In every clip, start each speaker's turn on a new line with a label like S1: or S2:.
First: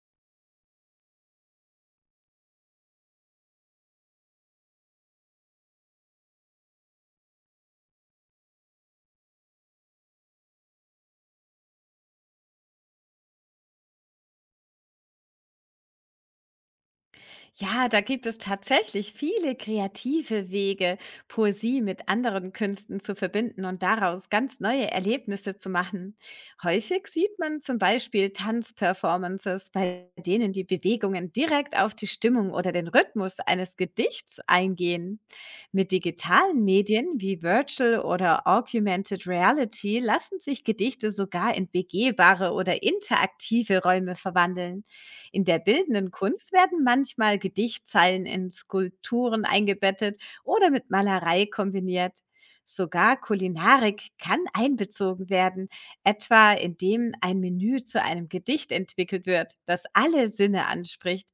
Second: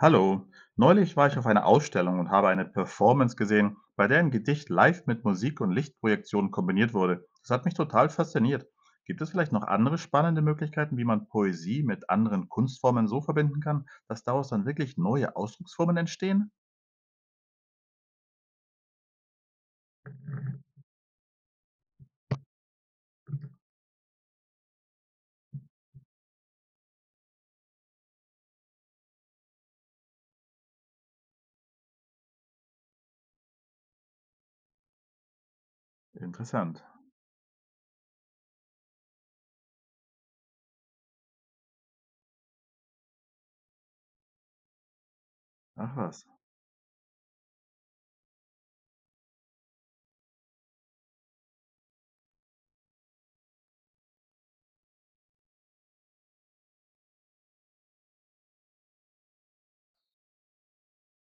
S1: Hallo, neulich war ich auf einer Ausstellung und habe eine Performance gesehen, bei der ein Gedicht live mit Musik und Lichtprojektionen kombiniert wurde. Das hat mich total fasziniert. Gibt es vielleicht noch andere spannende Möglichkeiten, wie man Poesie mit anderen Kunstformen so verbinden kann, dass daraus dann wirklich neue Ausdrucksformen entstehen?
S2: Ja, da gibt es tatsächlich viele kreative Wege, Poesie mit anderen Künsten zu verbinden und daraus ganz neue Erlebnisse zu machen. Häufig sieht man zum Beispiel Tanzperformances, bei denen die Bewegungen direkt auf die Stimmung oder den Rhythmus eines Gedichts eingehen. Mit digitalen
S1: Interessant.
S2: Medien wie Virtual oder Augmented Reality lassen sich Gedichte sogar in begehbare oder interaktive Räume verwandeln. In der
S1: Ach
S2: bildenden
S1: was,
S2: Kunst werden manchmal Gedichtzeilen in Skulpturen eingebettet oder mit Malerei kombiniert. Sogar Kulinarik kann einbezogen werden, etwa indem ein Menü zu einem Gedicht entwickelt wird, das alle Sinne anspricht.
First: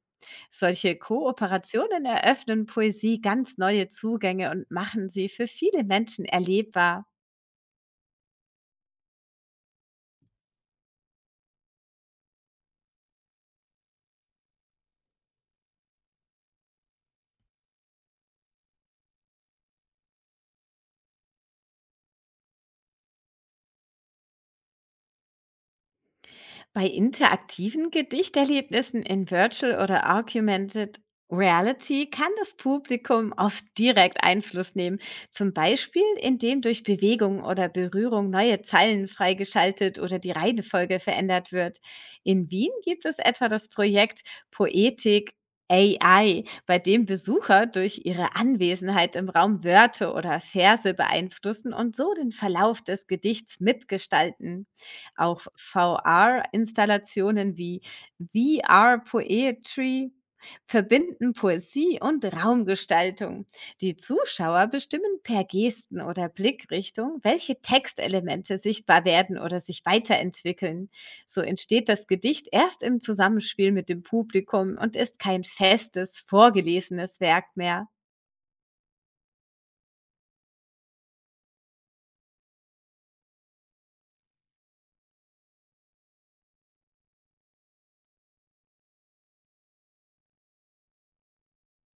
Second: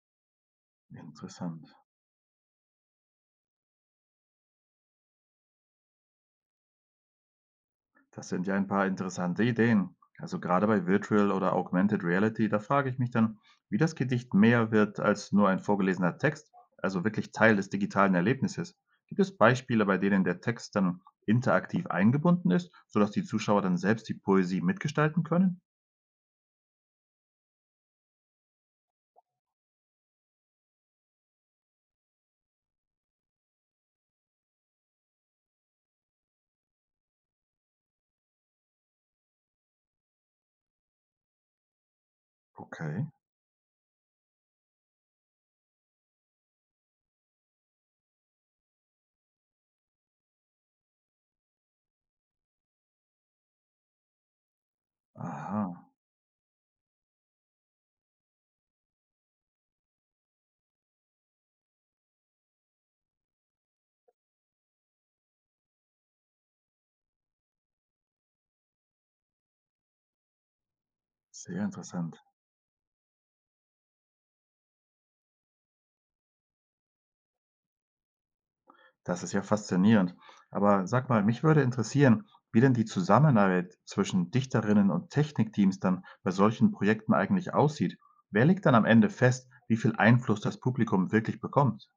S2: Solche
S1: interessant.
S2: Kooperationen eröffnen Poesie ganz neue Zugänge und machen sie für viele Menschen erlebbar.
S1: Das sind ja ein paar interessante Ideen. Also gerade bei Virtual oder Augmented Reality, da frage ich mich dann, wie das Gedicht mehr wird als nur ein vorgelesener Text, also wirklich Teil des digitalen Erlebnisses. Gibt es Beispiele, bei denen der Text dann interaktiv eingebunden ist, sodass die Zuschauer dann selbst die Poesie mitgestalten können?
S2: Bei interaktiven Gedichterlebnissen in Virtual oder Augmented Reality kann das Publikum oft direkt Einfluss nehmen, zum Beispiel indem durch Bewegung oder Berührung neue Zeilen freigeschaltet oder die Reihenfolge verändert wird. In Wien gibt
S1: Okay,
S2: es etwa das Projekt Poetik AI, bei dem Besucher durch ihre Anwesenheit im Raum Wörter oder Verse beeinflussen und so den Verlauf des Gedichts mitgestalten. Auch
S1: aha,
S2: VR-Installationen wie VR Poetry verbinden Poesie und Raumgestaltung. Die Zuschauer bestimmen per Gesten oder Blickrichtung, welche Textelemente sichtbar werden oder sich weiterentwickeln. So
S1: sehr
S2: entsteht das
S1: interessant.
S2: Gedicht erst im Zusammenspiel mit dem Publikum und ist kein festes, vorgelesenes Werk mehr.
S1: Das ist ja faszinierend. Aber sag mal, mich würde interessieren, wie denn die Zusammenarbeit zwischen Dichterinnen und Technikteams dann bei solchen Projekten eigentlich aussieht. Wer legt dann am Ende fest, wie viel Einfluss das Publikum wirklich bekommt?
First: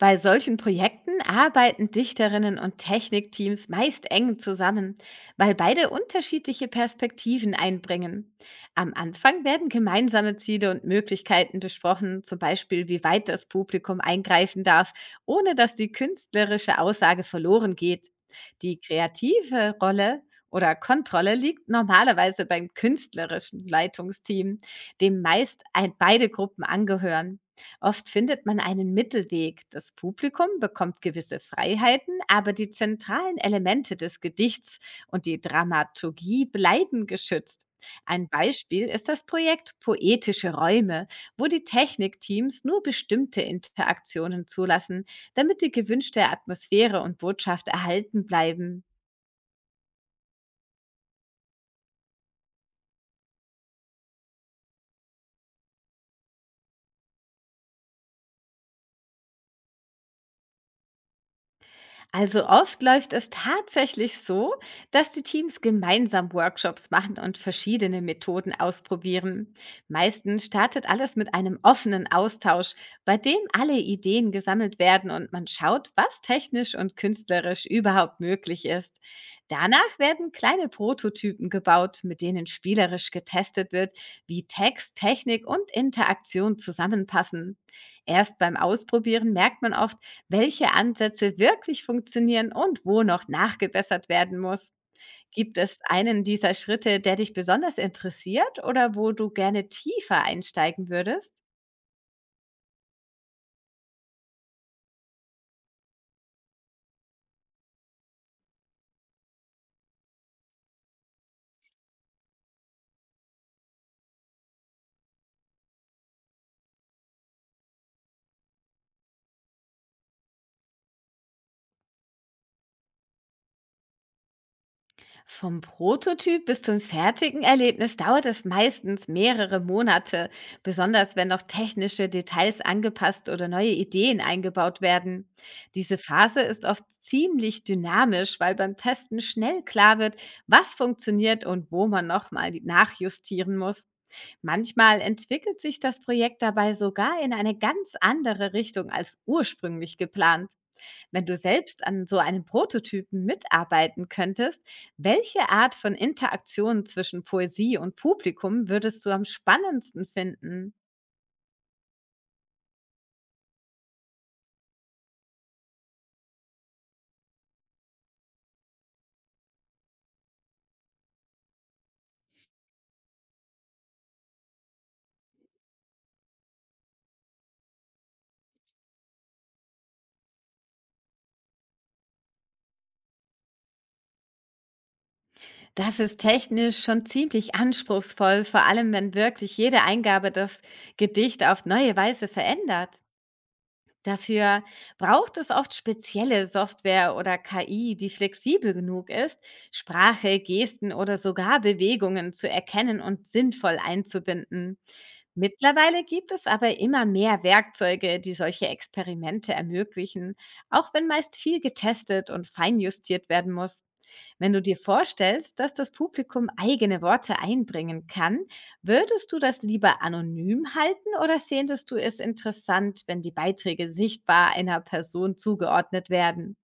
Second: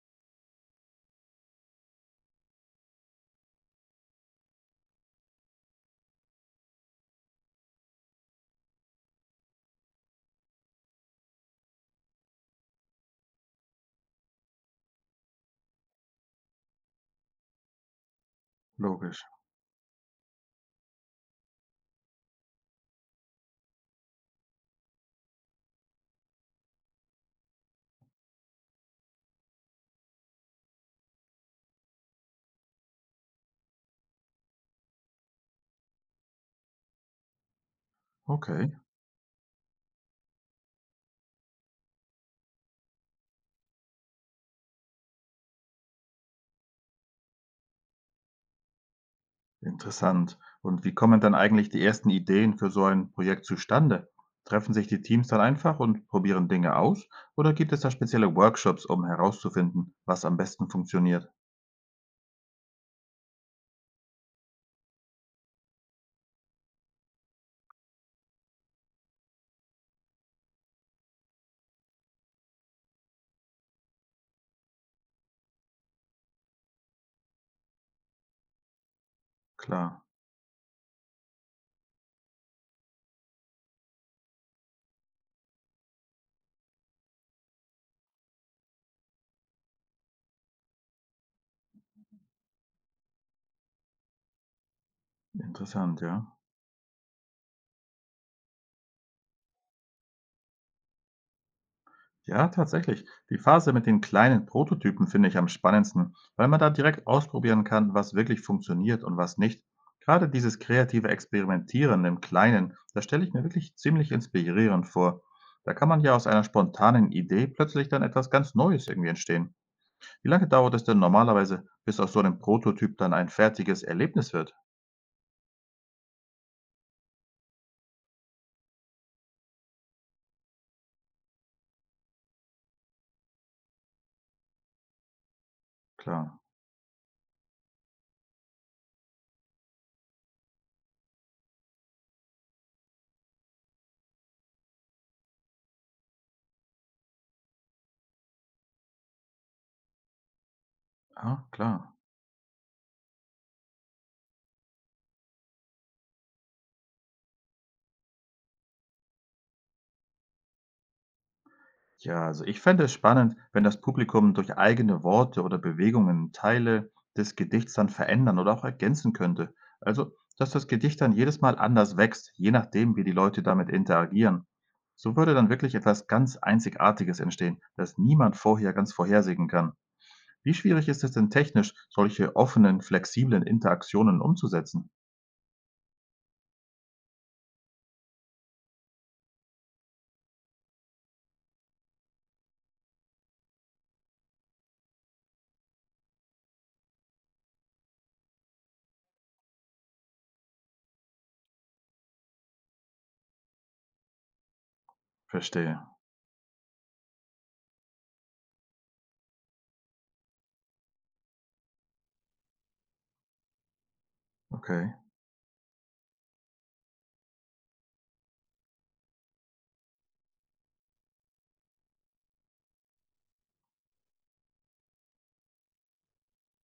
S2: Bei solchen Projekten arbeiten Dichterinnen und Technikteams meist eng zusammen, weil beide unterschiedliche Perspektiven einbringen. Am Anfang werden gemeinsame Ziele und Möglichkeiten besprochen, zum Beispiel wie weit das Publikum eingreifen darf, ohne dass die künstlerische Aussage verloren geht. Die
S1: Logisch.
S2: kreative Rolle oder Kontrolle liegt normalerweise beim künstlerischen Leitungsteam, dem meist ein, beide Gruppen angehören. Oft findet man einen Mittelweg. Das Publikum bekommt gewisse Freiheiten, aber die zentralen Elemente des Gedichts und die Dramaturgie bleiben geschützt. Ein
S1: Okay,
S2: Beispiel ist das Projekt Poetische Räume, wo die Technikteams nur bestimmte Interaktionen zulassen, damit die gewünschte Atmosphäre und Botschaft erhalten bleiben.
S1: interessant. Und wie kommen dann eigentlich die ersten Ideen für so ein Projekt zustande? Treffen sich die Teams dann einfach und probieren Dinge aus? Oder gibt es da spezielle Workshops, um herauszufinden, was am besten funktioniert?
S2: Also oft läuft es tatsächlich so, dass die Teams gemeinsam Workshops machen und verschiedene Methoden ausprobieren. Meistens startet alles mit einem offenen Austausch, bei dem alle Ideen gesammelt werden und man schaut, was technisch und künstlerisch überhaupt möglich ist. Danach
S1: Klar,
S2: werden kleine Prototypen gebaut, mit denen spielerisch getestet wird, wie Text, Technik und Interaktion zusammenpassen. Erst beim Ausprobieren merkt man oft, welche Ansätze wirklich funktionieren und wo noch nachgebessert werden muss. Gibt es
S1: interessant, ja.
S2: einen dieser Schritte, der dich besonders interessiert oder wo du gerne tiefer einsteigen würdest?
S1: Ja, tatsächlich. Die Phase mit den kleinen Prototypen finde ich am spannendsten, weil man da direkt ausprobieren kann, was wirklich funktioniert und was nicht. Gerade dieses kreative Experimentieren im Kleinen, das stelle ich mir wirklich ziemlich inspirierend vor. Da kann man ja aus einer spontanen Idee plötzlich dann etwas ganz Neues irgendwie entstehen. Wie lange dauert es denn normalerweise, bis aus so einem Prototyp dann ein fertiges Erlebnis wird?
S2: Vom Prototyp bis zum fertigen Erlebnis dauert es meistens mehrere Monate, besonders wenn noch technische Details angepasst oder neue Ideen eingebaut werden. Diese
S1: Klar.
S2: Phase ist oft ziemlich dynamisch, weil beim Testen schnell klar wird, was funktioniert und wo man nochmal nachjustieren muss. Manchmal entwickelt sich das Projekt dabei sogar in eine ganz andere Richtung als ursprünglich geplant. Wenn du
S1: Ah,
S2: selbst
S1: klar.
S2: an so einem Prototypen mitarbeiten könntest, welche Art von Interaktion zwischen Poesie und Publikum würdest du am spannendsten finden?
S1: Ja, also ich fände es spannend, wenn das Publikum durch eigene Worte oder Bewegungen Teile des Gedichts dann verändern oder auch ergänzen könnte. Also, dass das Gedicht dann jedes Mal anders wächst, je nachdem, wie die Leute damit interagieren. So würde dann wirklich etwas ganz Einzigartiges entstehen, das niemand vorher ganz vorhersehen kann. Wie schwierig ist es denn technisch, solche offenen, flexiblen Interaktionen umzusetzen?
S2: Das ist technisch schon ziemlich anspruchsvoll, vor allem wenn wirklich jede Eingabe das Gedicht auf neue Weise verändert. Dafür braucht es oft spezielle Software oder KI, die flexibel genug ist, Sprache, Gesten oder sogar Bewegungen zu erkennen und sinnvoll einzubinden.
S1: Verstehe.
S2: Mittlerweile gibt es aber immer mehr Werkzeuge, die solche Experimente ermöglichen, auch wenn meist viel getestet und feinjustiert werden muss. Wenn du dir
S1: Okay.
S2: vorstellst, dass das Publikum eigene Worte einbringen kann, würdest du das lieber anonym halten oder fändest du es interessant, wenn die Beiträge sichtbar einer Person zugeordnet werden?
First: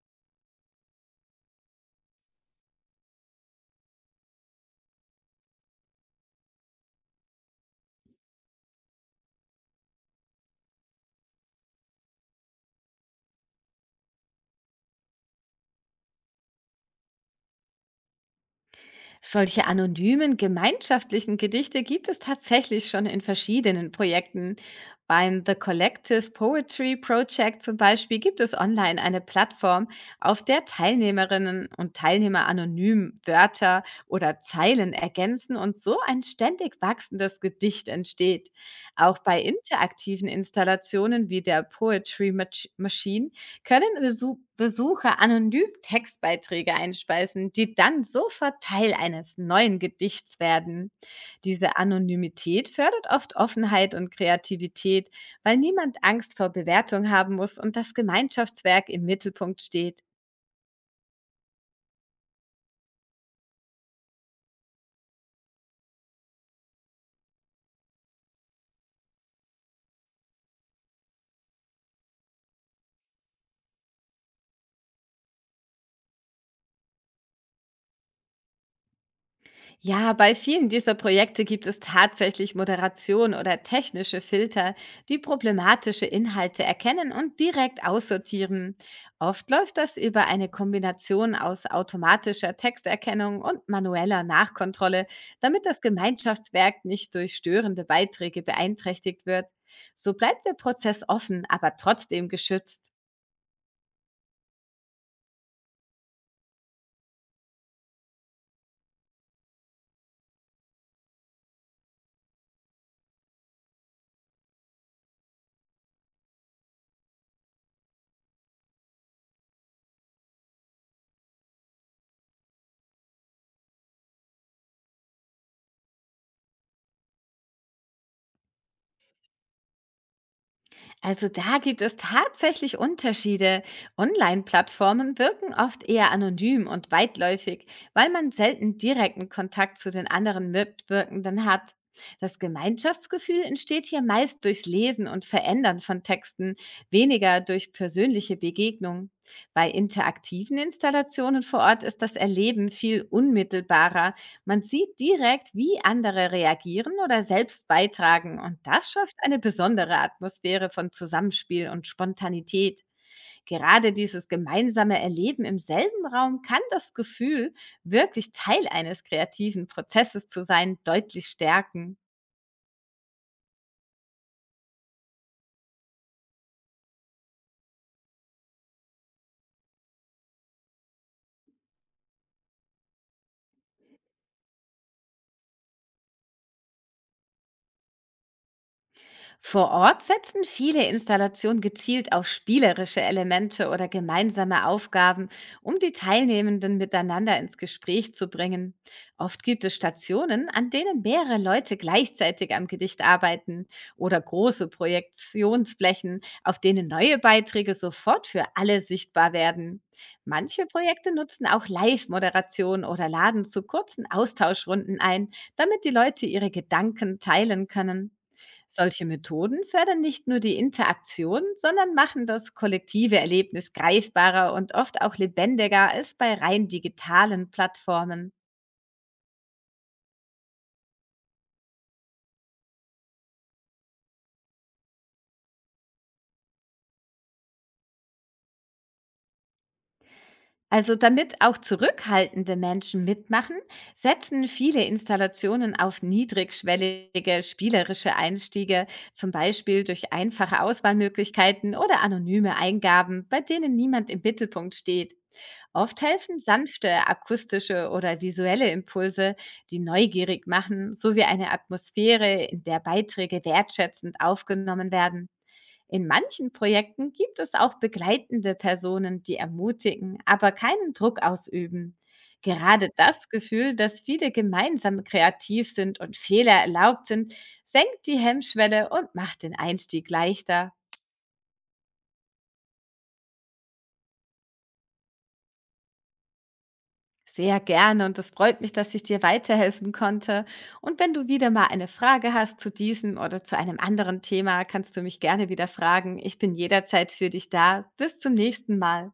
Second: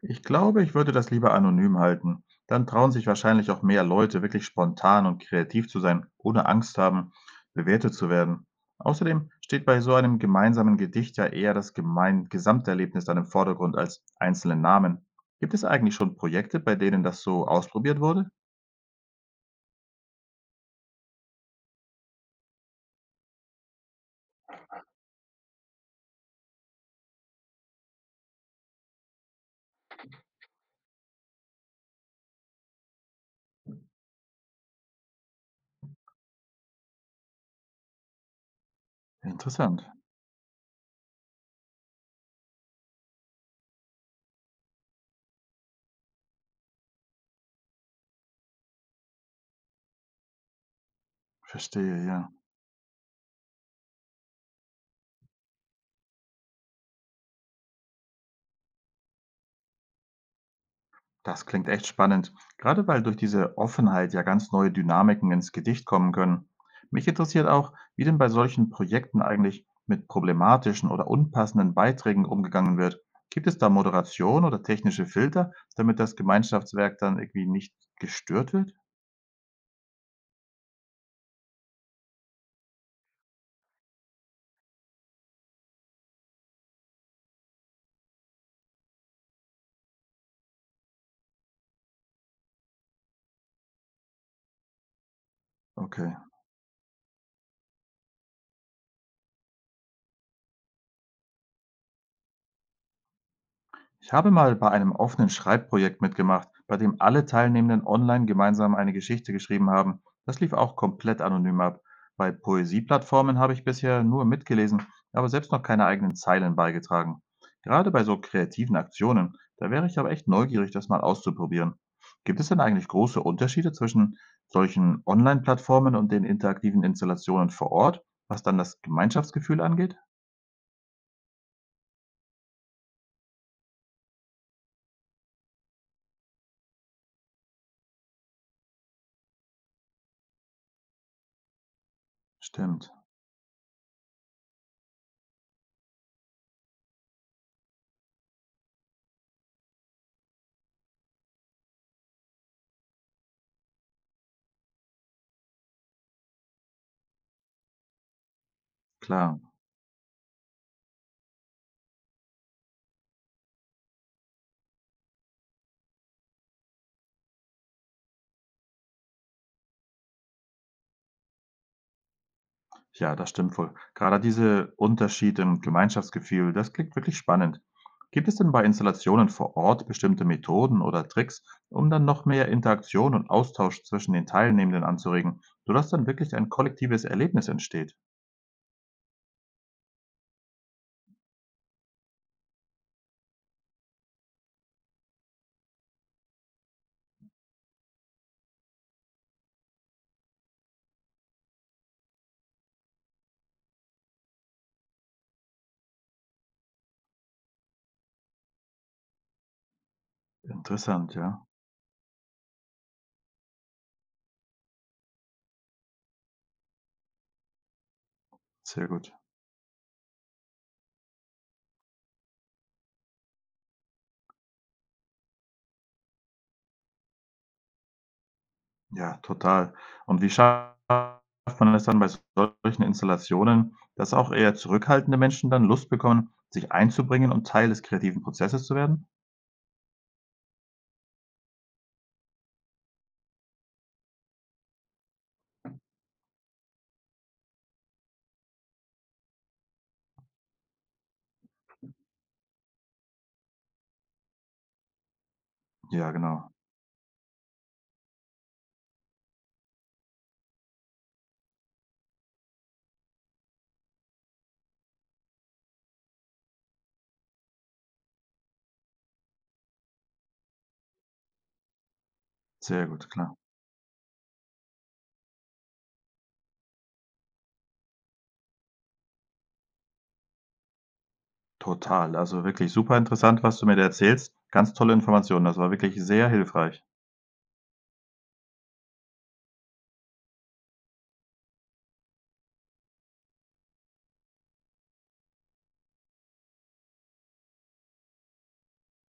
S1: Ich glaube, ich würde das lieber anonym halten. Dann trauen sich wahrscheinlich auch mehr Leute, wirklich spontan und kreativ zu sein, ohne Angst haben, bewertet zu werden. Außerdem steht bei so einem gemeinsamen Gedicht ja eher das gemein Gesamterlebnis dann im Vordergrund als einzelne Namen. Gibt es eigentlich schon Projekte, bei denen das so ausprobiert wurde?
S2: Solche anonymen gemeinschaftlichen Gedichte gibt es tatsächlich schon in verschiedenen Projekten. Beim The Collective Poetry Project zum Beispiel gibt es online eine Plattform, auf der Teilnehmerinnen und Teilnehmer anonym Wörter oder Zeilen ergänzen und so ein ständig wachsendes Gedicht entsteht. Auch bei
S1: Interessant.
S2: interaktiven Installationen wie der Machine können Besucher anonym Textbeiträge einspeisen, die dann sofort Teil eines neuen Gedichts werden. Diese
S1: Verstehe, ja.
S2: Anonymität fördert oft Offenheit und Kreativität, weil niemand Angst vor Bewertung haben muss und das Gemeinschaftswerk im Mittelpunkt steht.
S1: Das klingt echt spannend, gerade weil durch diese Offenheit ja ganz neue Dynamiken ins Gedicht kommen können. Mich interessiert auch, wie denn bei solchen Projekten eigentlich mit problematischen oder unpassenden Beiträgen umgegangen wird. Gibt es da Moderation oder technische Filter, damit das Gemeinschaftswerk dann irgendwie nicht gestört wird?
S2: Ja, bei vielen dieser Projekte gibt es tatsächlich Moderation oder technische Filter, die problematische Inhalte erkennen und direkt aussortieren. Oft läuft das über eine Kombination aus automatischer Texterkennung und manueller Nachkontrolle, damit das
S1: Okay.
S2: Gemeinschaftswerk nicht durch störende Beiträge beeinträchtigt wird. So bleibt der Prozess offen, aber trotzdem geschützt.
S1: Ich habe mal bei einem offenen Schreibprojekt mitgemacht, bei dem alle Teilnehmenden online gemeinsam eine Geschichte geschrieben haben. Das lief auch komplett anonym ab. Bei Poesieplattformen habe ich bisher nur mitgelesen, aber selbst noch keine eigenen Zeilen beigetragen. Gerade bei so kreativen Aktionen, da wäre ich aber echt neugierig, das mal auszuprobieren. Gibt es denn eigentlich große Unterschiede zwischen solchen Online-Plattformen und den interaktiven Installationen vor Ort, was dann das Gemeinschaftsgefühl angeht?
S2: Also da gibt es tatsächlich Unterschiede. Online-Plattformen wirken oft eher anonym und weitläufig, weil man selten direkten Kontakt zu den anderen Mitwirkenden hat. Das
S1: Stimmt,
S2: Gemeinschaftsgefühl entsteht hier meist durchs Lesen und Verändern von Texten, weniger durch persönliche Begegnung. Bei interaktiven Installationen vor Ort ist das Erleben viel unmittelbarer, man sieht direkt, wie andere reagieren oder selbst beitragen und das schafft eine
S1: klar.
S2: besondere Atmosphäre von Zusammenspiel und Spontanität. Gerade dieses gemeinsame Erleben im selben Raum kann das Gefühl, wirklich Teil eines kreativen Prozesses zu sein, deutlich stärken.
S1: Ja, das stimmt wohl. Gerade diese Unterschiede im Gemeinschaftsgefühl, das klingt wirklich spannend. Gibt es denn bei Installationen vor Ort bestimmte Methoden oder Tricks, um dann noch mehr Interaktion und Austausch zwischen den Teilnehmenden anzuregen, sodass dann wirklich ein kollektives Erlebnis entsteht?
S2: Vor Ort setzen viele Installationen gezielt auf spielerische Elemente oder gemeinsame Aufgaben, um die Teilnehmenden miteinander ins Gespräch zu bringen. Oft gibt es Stationen, an denen mehrere Leute gleichzeitig am Gedicht arbeiten oder große Projektionsflächen, auf denen neue Beiträge sofort für alle sichtbar werden. Manche Projekte
S1: Interessant, ja.
S2: nutzen auch Live-Moderation oder laden zu kurzen Austauschrunden ein, damit die Leute ihre Gedanken teilen können.
S1: Sehr
S2: Solche
S1: gut.
S2: Methoden fördern nicht nur die Interaktion, sondern machen das kollektive Erlebnis greifbarer und oft auch lebendiger als bei rein digitalen Plattformen.
S1: Ja, total. Und wie schafft man es dann bei solchen Installationen, dass auch eher zurückhaltende Menschen dann Lust bekommen, sich einzubringen und Teil des kreativen Prozesses zu werden?
S2: Also damit auch zurückhaltende Menschen mitmachen, setzen viele Installationen auf niedrigschwellige spielerische Einstiege, zum Beispiel durch einfache Auswahlmöglichkeiten oder anonyme Eingaben, bei denen niemand im Mittelpunkt steht. Oft
S1: Ja,
S2: helfen
S1: genau.
S2: sanfte akustische oder visuelle Impulse, die neugierig machen, sowie eine Atmosphäre, in der Beiträge wertschätzend aufgenommen werden. In manchen Projekten gibt es auch begleitende Personen, die ermutigen, aber keinen Druck ausüben.
S1: Sehr
S2: Gerade
S1: gut,
S2: das
S1: klar.
S2: Gefühl, dass viele gemeinsam kreativ sind und Fehler erlaubt sind, senkt die Hemmschwelle und macht den Einstieg leichter.
S1: Total. Also wirklich super interessant, was du mir da erzählst. Ganz tolle Informationen. Das war wirklich sehr hilfreich.
S2: Sehr gerne und es freut mich, dass ich dir weiterhelfen konnte. Und wenn du wieder mal eine Frage hast zu diesem oder zu einem anderen Thema, kannst du mich gerne wieder fragen. Ich bin jederzeit für dich da. Bis zum nächsten Mal.